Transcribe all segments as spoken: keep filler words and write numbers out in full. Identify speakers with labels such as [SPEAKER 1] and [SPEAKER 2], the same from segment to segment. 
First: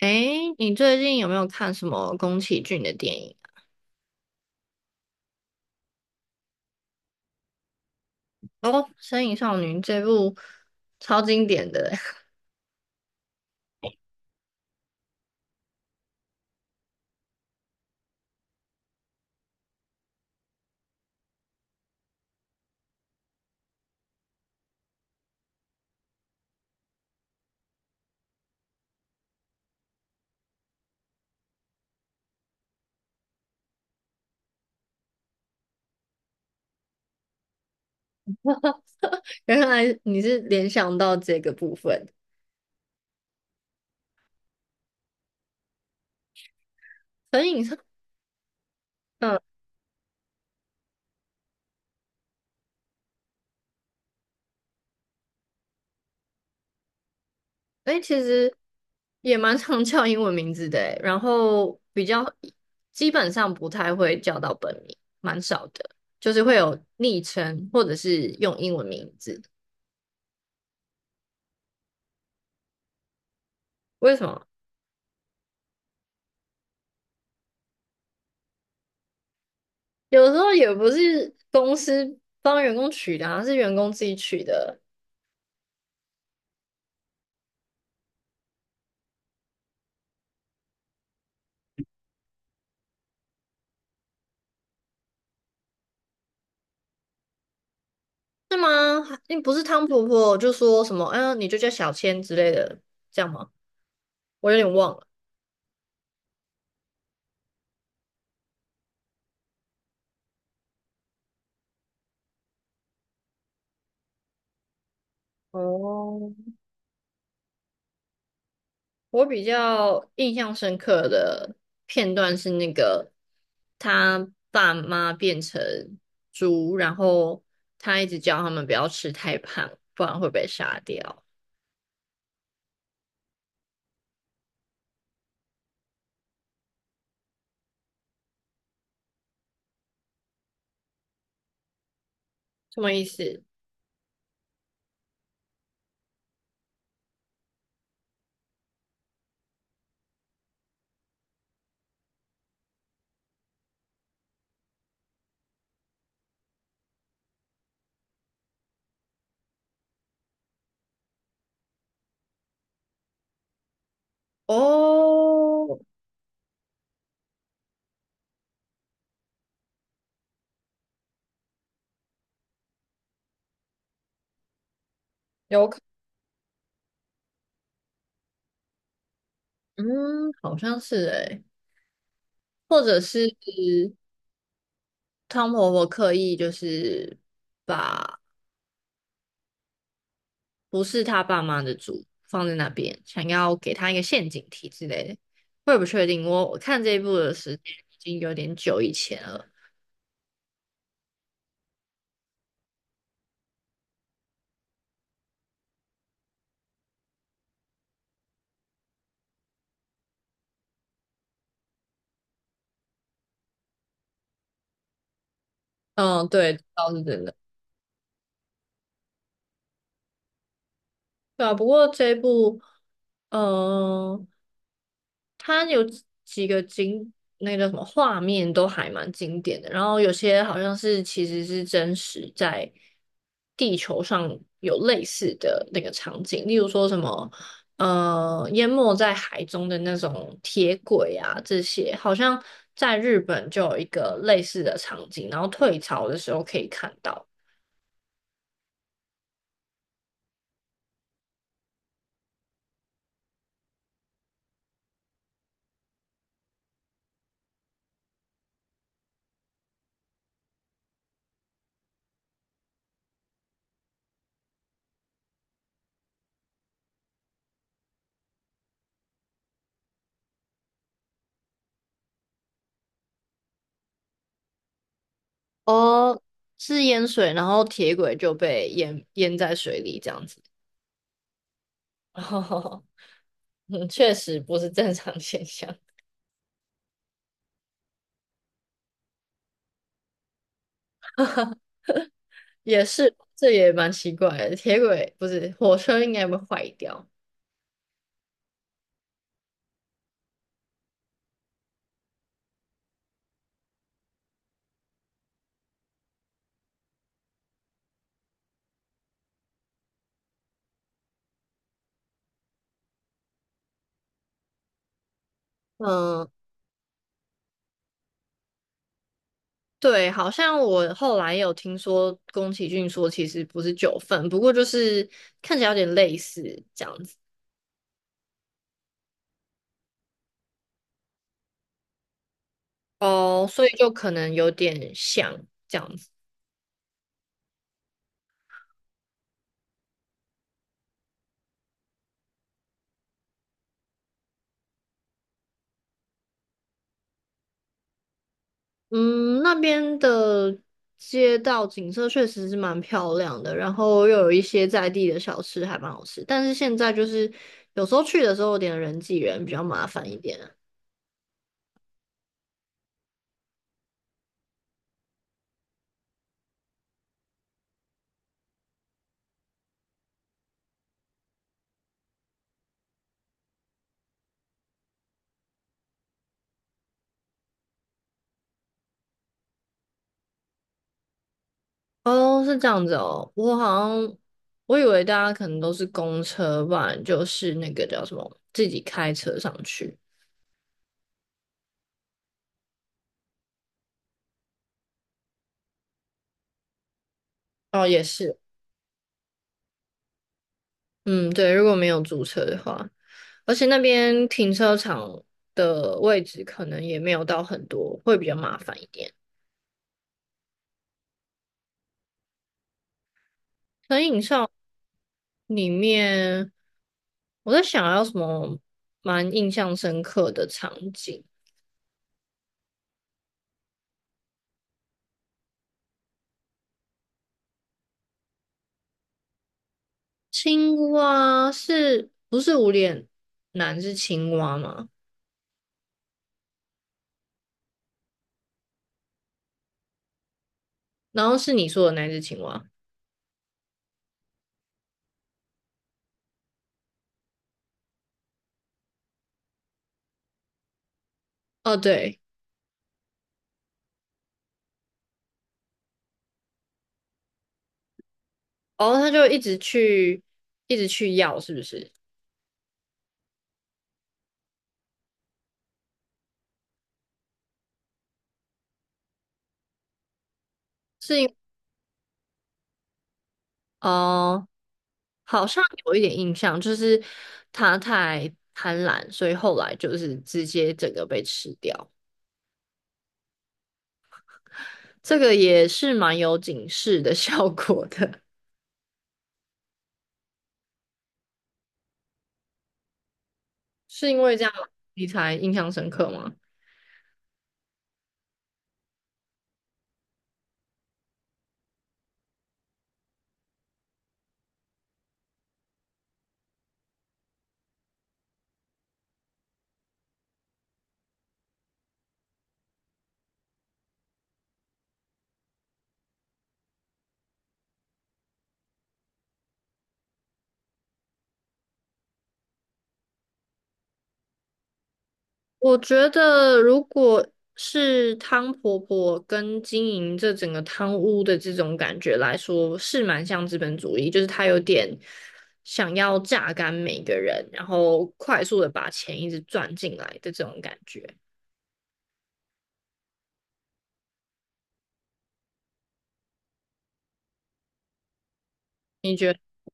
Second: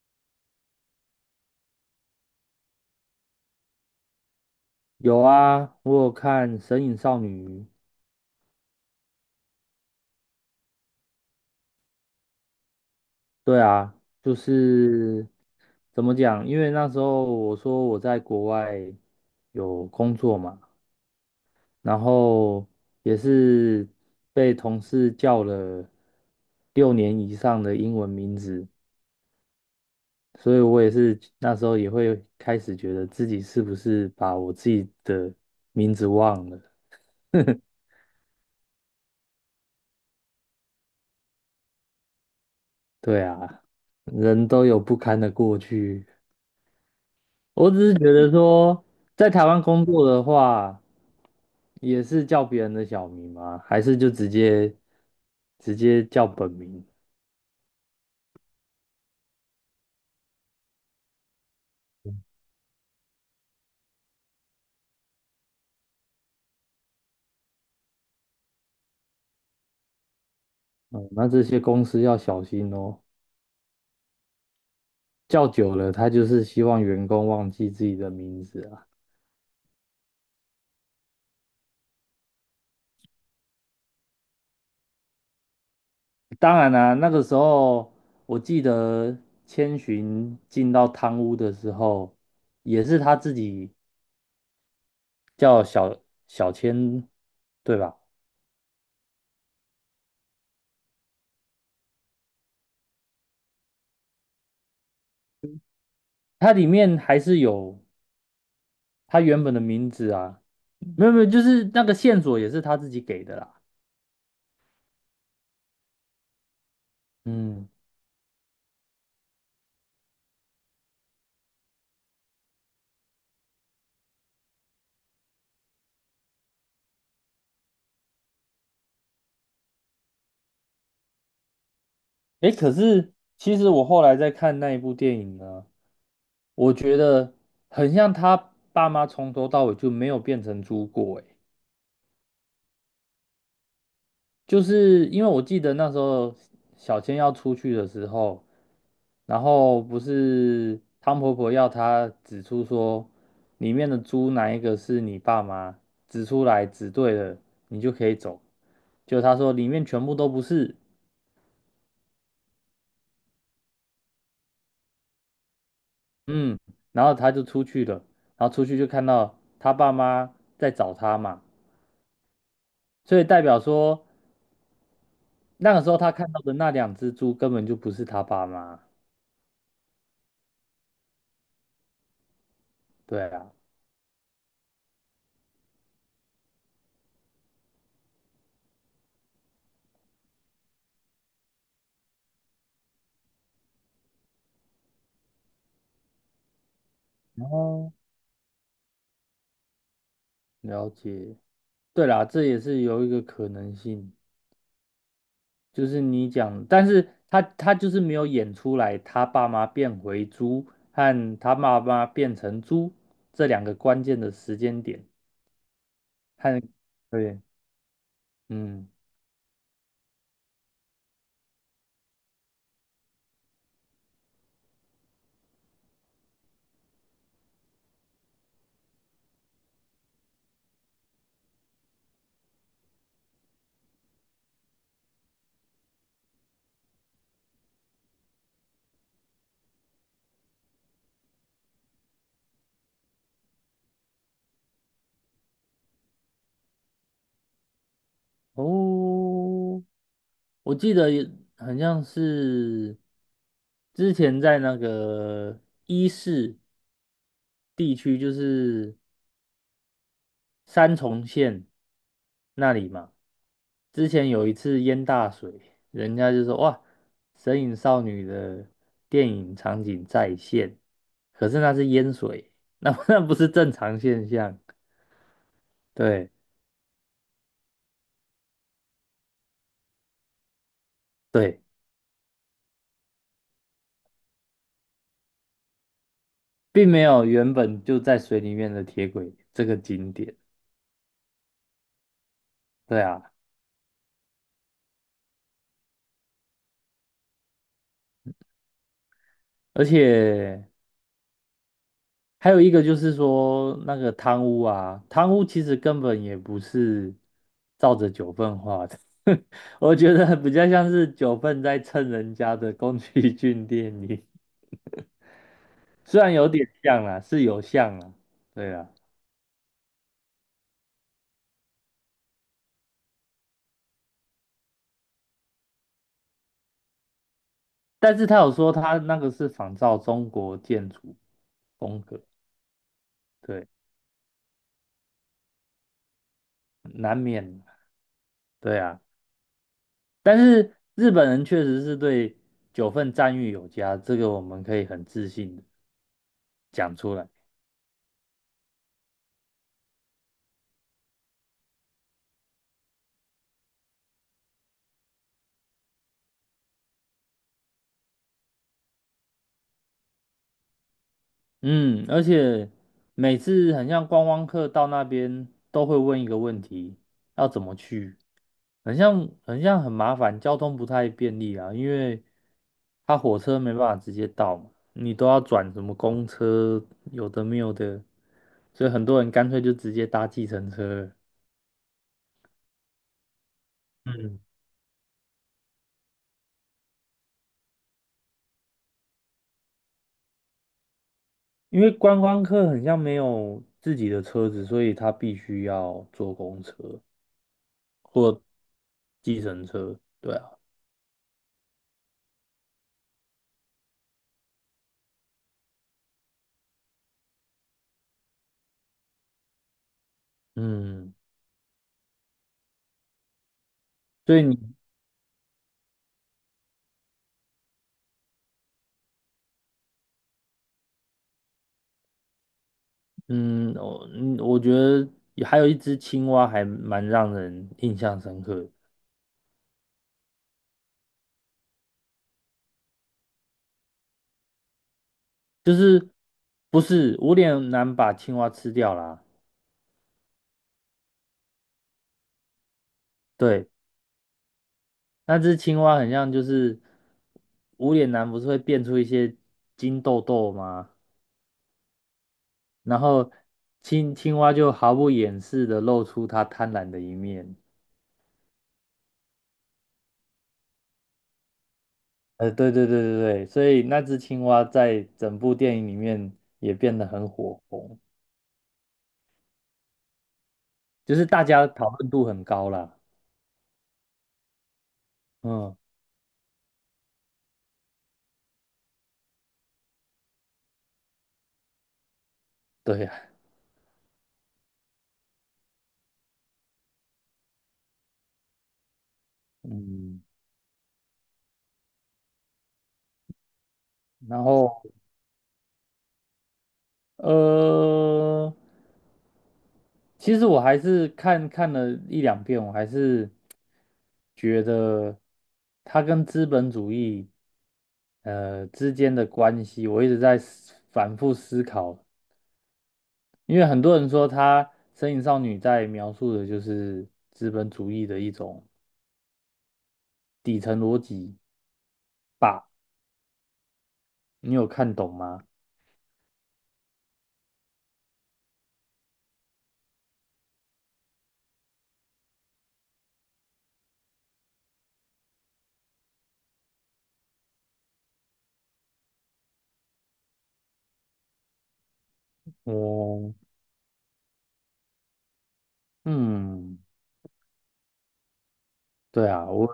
[SPEAKER 1] 诶，你最近有没有看什么宫崎骏的电影
[SPEAKER 2] 有啊，我有看《神隐少女》。
[SPEAKER 1] 啊？哦，《身影少女》这部超经典的欸。
[SPEAKER 2] 对啊，就是怎么讲？因为那时候我说我在国外有工作嘛，然后也是被同事叫了六年以上的英文名字，所以我也是那时候也会开始觉得自己是不是把我自己的名字忘了。
[SPEAKER 1] 原来你是联想到这个部分。
[SPEAKER 2] 对啊，人都有不堪的过去。
[SPEAKER 1] 《身影
[SPEAKER 2] 我
[SPEAKER 1] 少》
[SPEAKER 2] 只是觉得说，在
[SPEAKER 1] 嗯，
[SPEAKER 2] 台湾工作的话，也是叫别人的小名吗？还是就直接直接叫本名？
[SPEAKER 1] 诶，其实也蛮常叫英文名字的欸，然后比较基本上不太会叫到本名，蛮少的，就是会有昵称或者是用英文名字。
[SPEAKER 2] 嗯，那这些公司要小心哦，
[SPEAKER 1] 为什么？
[SPEAKER 2] 叫久了，他就是希望员工忘记自己的名字啊。
[SPEAKER 1] 有时候也不是公司帮员工取的而是员工自己取的。
[SPEAKER 2] 当然啦、那个时候我记得千寻进到汤屋的时候，也是他自己叫小小千，对吧？
[SPEAKER 1] 是吗？还不是汤婆婆就说什么，嗯、你就叫小千之类的，这样吗？我有点忘了。
[SPEAKER 2] 它里面还是有他原本的名字啊，没有没有，就是那个线索也是他自己给的啦。
[SPEAKER 1] 哦，
[SPEAKER 2] 嗯，
[SPEAKER 1] 我比较印象深刻的片段是那个他爸妈变成猪，然后他一直叫他们不要吃太胖，不然会被杀掉。
[SPEAKER 2] 诶，可是其实我后来在看那一部电影呢，我觉得很像他爸妈从头到尾就没有变成猪过，诶，
[SPEAKER 1] 什么意思？
[SPEAKER 2] 就是因为我记得那时候小千要出去的时候，然后不是汤婆婆要她指出说里面的猪哪一个是你爸妈，指出来指对了，你就可以走。就他说里面全部都不是，
[SPEAKER 1] 哦，
[SPEAKER 2] 嗯，然后他就出去了，然后出去就看到他爸妈在找他嘛，所以代表说
[SPEAKER 1] 有
[SPEAKER 2] 那
[SPEAKER 1] 可，
[SPEAKER 2] 个时候他看到的那两只猪根本就不是他爸妈，
[SPEAKER 1] 嗯，好像是诶、或者
[SPEAKER 2] 对
[SPEAKER 1] 是
[SPEAKER 2] 啊，
[SPEAKER 1] 汤婆婆刻意就是。把。不是他爸妈的主放在那边，想要给他一个陷阱题之类的，我也不确定。我我看这一部的时间
[SPEAKER 2] 哦，
[SPEAKER 1] 已经有点久以前了。
[SPEAKER 2] 了解，对啦，这也是有一个可能性，就是你讲，但是他他就是没有演出来他爸妈变回猪和他妈妈变成猪这两个关键的时间点
[SPEAKER 1] 嗯，对，
[SPEAKER 2] 和
[SPEAKER 1] 倒是真的。
[SPEAKER 2] 对，嗯。
[SPEAKER 1] 对啊，不过这一部，嗯、它有几个经那个叫什么画面都还蛮经典的，然后有些好像是其实是真实在地球上有类似的那个场景，例如说什么呃淹没在海中的那种铁轨啊这些，好像在日本就有一个类似的场景，然后退潮的时候可以看到。
[SPEAKER 2] 哦，我记得也很像是之前在那个伊势地区，就是三重县那里嘛。之前有一次淹大水，人家就说哇，《神隐少女》的电影场景再现，可是那是淹水，那 那不是正常现象。
[SPEAKER 1] 哦，
[SPEAKER 2] 对
[SPEAKER 1] 是淹水，然后铁轨就被淹淹在水里这样子。
[SPEAKER 2] 对，
[SPEAKER 1] 嗯，确实不是正常现象，
[SPEAKER 2] 并没有原本就在水里面的铁轨这个景点。
[SPEAKER 1] 也
[SPEAKER 2] 对
[SPEAKER 1] 是，
[SPEAKER 2] 啊。
[SPEAKER 1] 这也蛮奇怪的。铁轨不是火车应该会坏掉。
[SPEAKER 2] 而且还有一个就是说，那个贪污啊，贪污其实根本也不是照着九份画的，我觉得比较像是九份在蹭人家的宫崎骏电影，虽
[SPEAKER 1] 嗯，
[SPEAKER 2] 然有点像啦，是有像啦，对啊，
[SPEAKER 1] 对，好像我后来有听说宫崎骏说其实不是九份，不过就是看起来有点类似这样子。
[SPEAKER 2] 但是他有说他那个是仿照中国建筑风格，
[SPEAKER 1] 哦，所
[SPEAKER 2] 对，
[SPEAKER 1] 以就可能有点像。这样子。
[SPEAKER 2] 难免，对啊，但是日本人确实是对九份赞誉有加，这个我们可以很自信的讲出来。
[SPEAKER 1] 嗯，那边的街道景色确实是蛮漂亮的，然后又有一些在地的小吃还蛮好吃，但是现在就是有时候去的时候有点人挤人，比较麻烦一点。
[SPEAKER 2] 嗯，而且每次很像观光客到那边都会问一个问题，要怎么去？很像很像很麻烦，交通不太便利啊，因为他火车没办法直接到嘛，你都要转什么公车，有的没有的，所以很多人干脆就直接搭计程车了。
[SPEAKER 1] 哦，是这样子哦，我好像
[SPEAKER 2] 嗯，
[SPEAKER 1] 我以为大家可能都是公车吧，不然就是那个叫什么自己开车上去。
[SPEAKER 2] 因为观光客很像没有自己的车子，所以他必须要坐公车
[SPEAKER 1] 哦，也是，
[SPEAKER 2] 或对啊。
[SPEAKER 1] 嗯，对，如果没有租车的话，而且那边停车场的位置可能也没有到很多，会比较麻烦一点。
[SPEAKER 2] 嗯，
[SPEAKER 1] 可以，你
[SPEAKER 2] 所以
[SPEAKER 1] 上。
[SPEAKER 2] 你。
[SPEAKER 1] 里面我在想要什么蛮印象深刻的场景。
[SPEAKER 2] 嗯，我嗯，我觉得也还有一只青蛙还蛮让人印象深刻的。
[SPEAKER 1] 青蛙是不是无脸男是青蛙吗？
[SPEAKER 2] 就是不是我有男把青蛙吃掉啦。
[SPEAKER 1] 然后是你说的那只青蛙。
[SPEAKER 2] 对，那只青蛙很像就是无脸男不是会变出一些金豆豆吗？
[SPEAKER 1] 哦，对，
[SPEAKER 2] 然后青青蛙就毫不掩饰的露出它贪婪的一面。
[SPEAKER 1] 哦，他就一直去，一直去要，是不是？
[SPEAKER 2] 呃，对对对对对，所以那只青蛙在整部电影里面也变得很火红，就
[SPEAKER 1] 是
[SPEAKER 2] 是
[SPEAKER 1] 因
[SPEAKER 2] 大家讨论度很高啦。
[SPEAKER 1] 哦，好像
[SPEAKER 2] 嗯。
[SPEAKER 1] 有一点印象，就是他太贪婪，所以后来就是直接整个被吃掉。
[SPEAKER 2] 对呀，
[SPEAKER 1] 这个也是蛮有警示的效果的。
[SPEAKER 2] 嗯，
[SPEAKER 1] 是因为
[SPEAKER 2] 然
[SPEAKER 1] 这样
[SPEAKER 2] 后
[SPEAKER 1] 你才印象深刻吗？
[SPEAKER 2] 呃，其实我还是看看了一两遍，我还是觉得它跟资本主义呃之间的关系，我一直在思反复思考，因为很多人说他《身影少女》在描述的就是资本主义的一种底层逻辑，你有看懂吗？
[SPEAKER 1] 我觉得如果是汤婆婆跟经营这整个汤屋的这种感觉来说，是蛮像资本主义，就是他有点想要榨干每个人，然后快速的把钱一直赚进来的这种感觉。
[SPEAKER 2] 我嗯，
[SPEAKER 1] 你
[SPEAKER 2] 对
[SPEAKER 1] 觉得？
[SPEAKER 2] 啊，我。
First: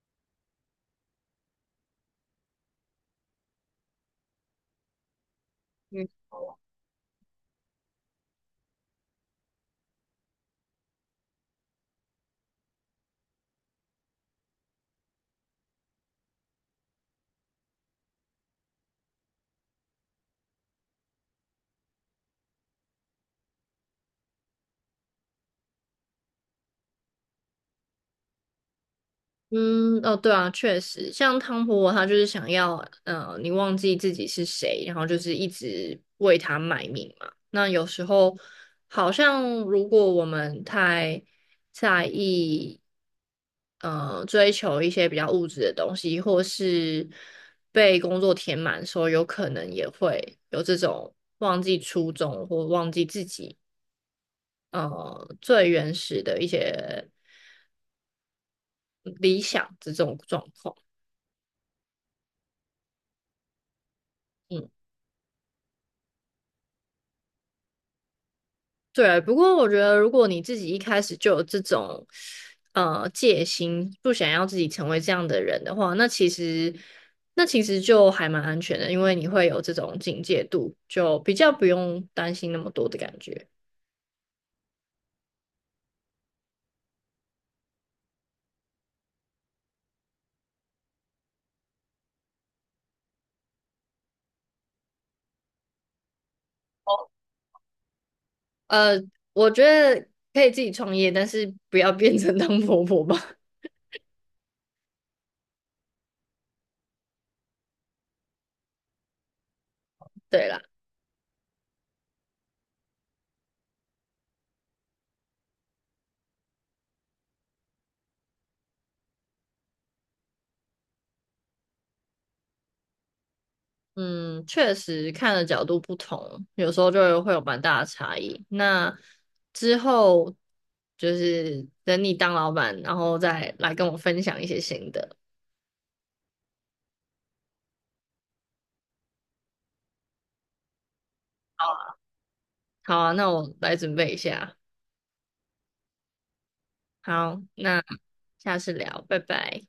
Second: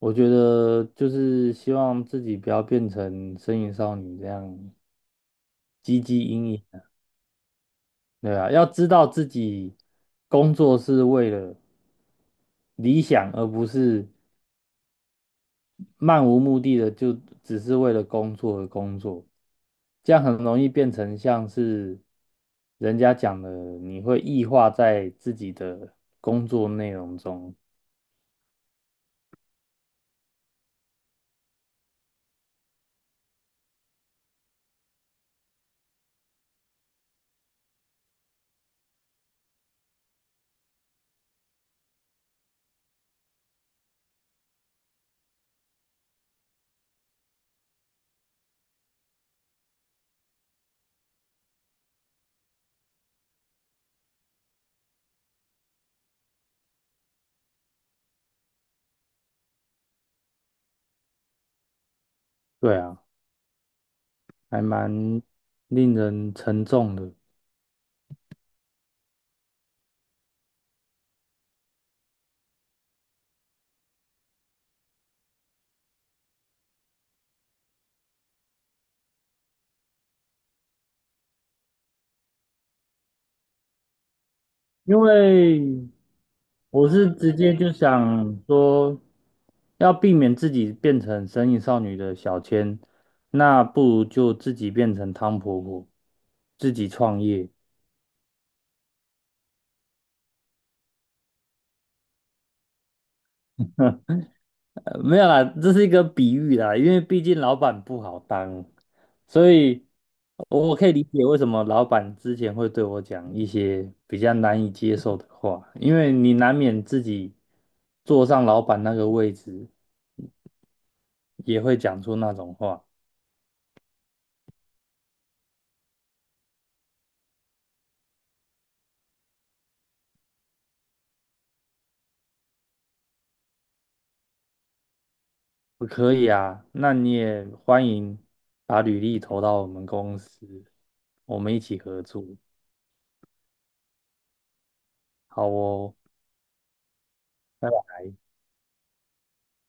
[SPEAKER 2] 我觉得就是希望自己不要变成身影少女这样唧
[SPEAKER 1] 嗯
[SPEAKER 2] 唧嘤影，的，对啊，要知道自己工作是为了理想，而不是漫无目的的就只是为了工作而工作，这样很容易变成像是人家讲的，你会异化在自己的工作内容中，
[SPEAKER 1] 嗯，哦，对啊，确实，像汤婆婆她就是想要，呃，你忘记自己是谁，然后就是一直为他卖命嘛。那有时候好像如果我们太在意，呃，追求一些比较物质的东西，或是被工作填满的时候，有可能也会有这种忘记初衷或忘记自己，呃，最原始的一些嗯理想这种状况。
[SPEAKER 2] 对啊，还
[SPEAKER 1] 嗯。
[SPEAKER 2] 蛮令人沉重的。
[SPEAKER 1] 对，不过我觉得，如果你自己一开始就有这种呃戒心，不想要自己成为这样的人的话，那其实那其实就还蛮安全的，因为你会有这种警戒度，就比较不用担心那么多的感觉。
[SPEAKER 2] 因为我是直接就想说，要避免自己变成神隐少女的小千，那不如就自己变成汤婆婆，自己创业。
[SPEAKER 1] 呃，我觉得可以自己创业，但是不要变成当婆婆吧。
[SPEAKER 2] 呃没有啦，这是一个比喻啦，因为毕竟老板不好当，所以
[SPEAKER 1] 对啦。
[SPEAKER 2] 我我可以理解为什么老板之前会对我讲一些比较难以接受的话，因为你难免自己坐上老板那个位置，也会讲出那种话。
[SPEAKER 1] 嗯，确实看的角度不同，有时候就会有蛮大的差异。那之后就是等你当老板，然后再来跟我分享一些新的。
[SPEAKER 2] 我可以啊，那你也欢迎把履历投到我们公司，我们一起合作。
[SPEAKER 1] 好啊，那我来准备一下。
[SPEAKER 2] 好哦，
[SPEAKER 1] 好，
[SPEAKER 2] 拜
[SPEAKER 1] 那
[SPEAKER 2] 拜。
[SPEAKER 1] 下次聊，拜拜。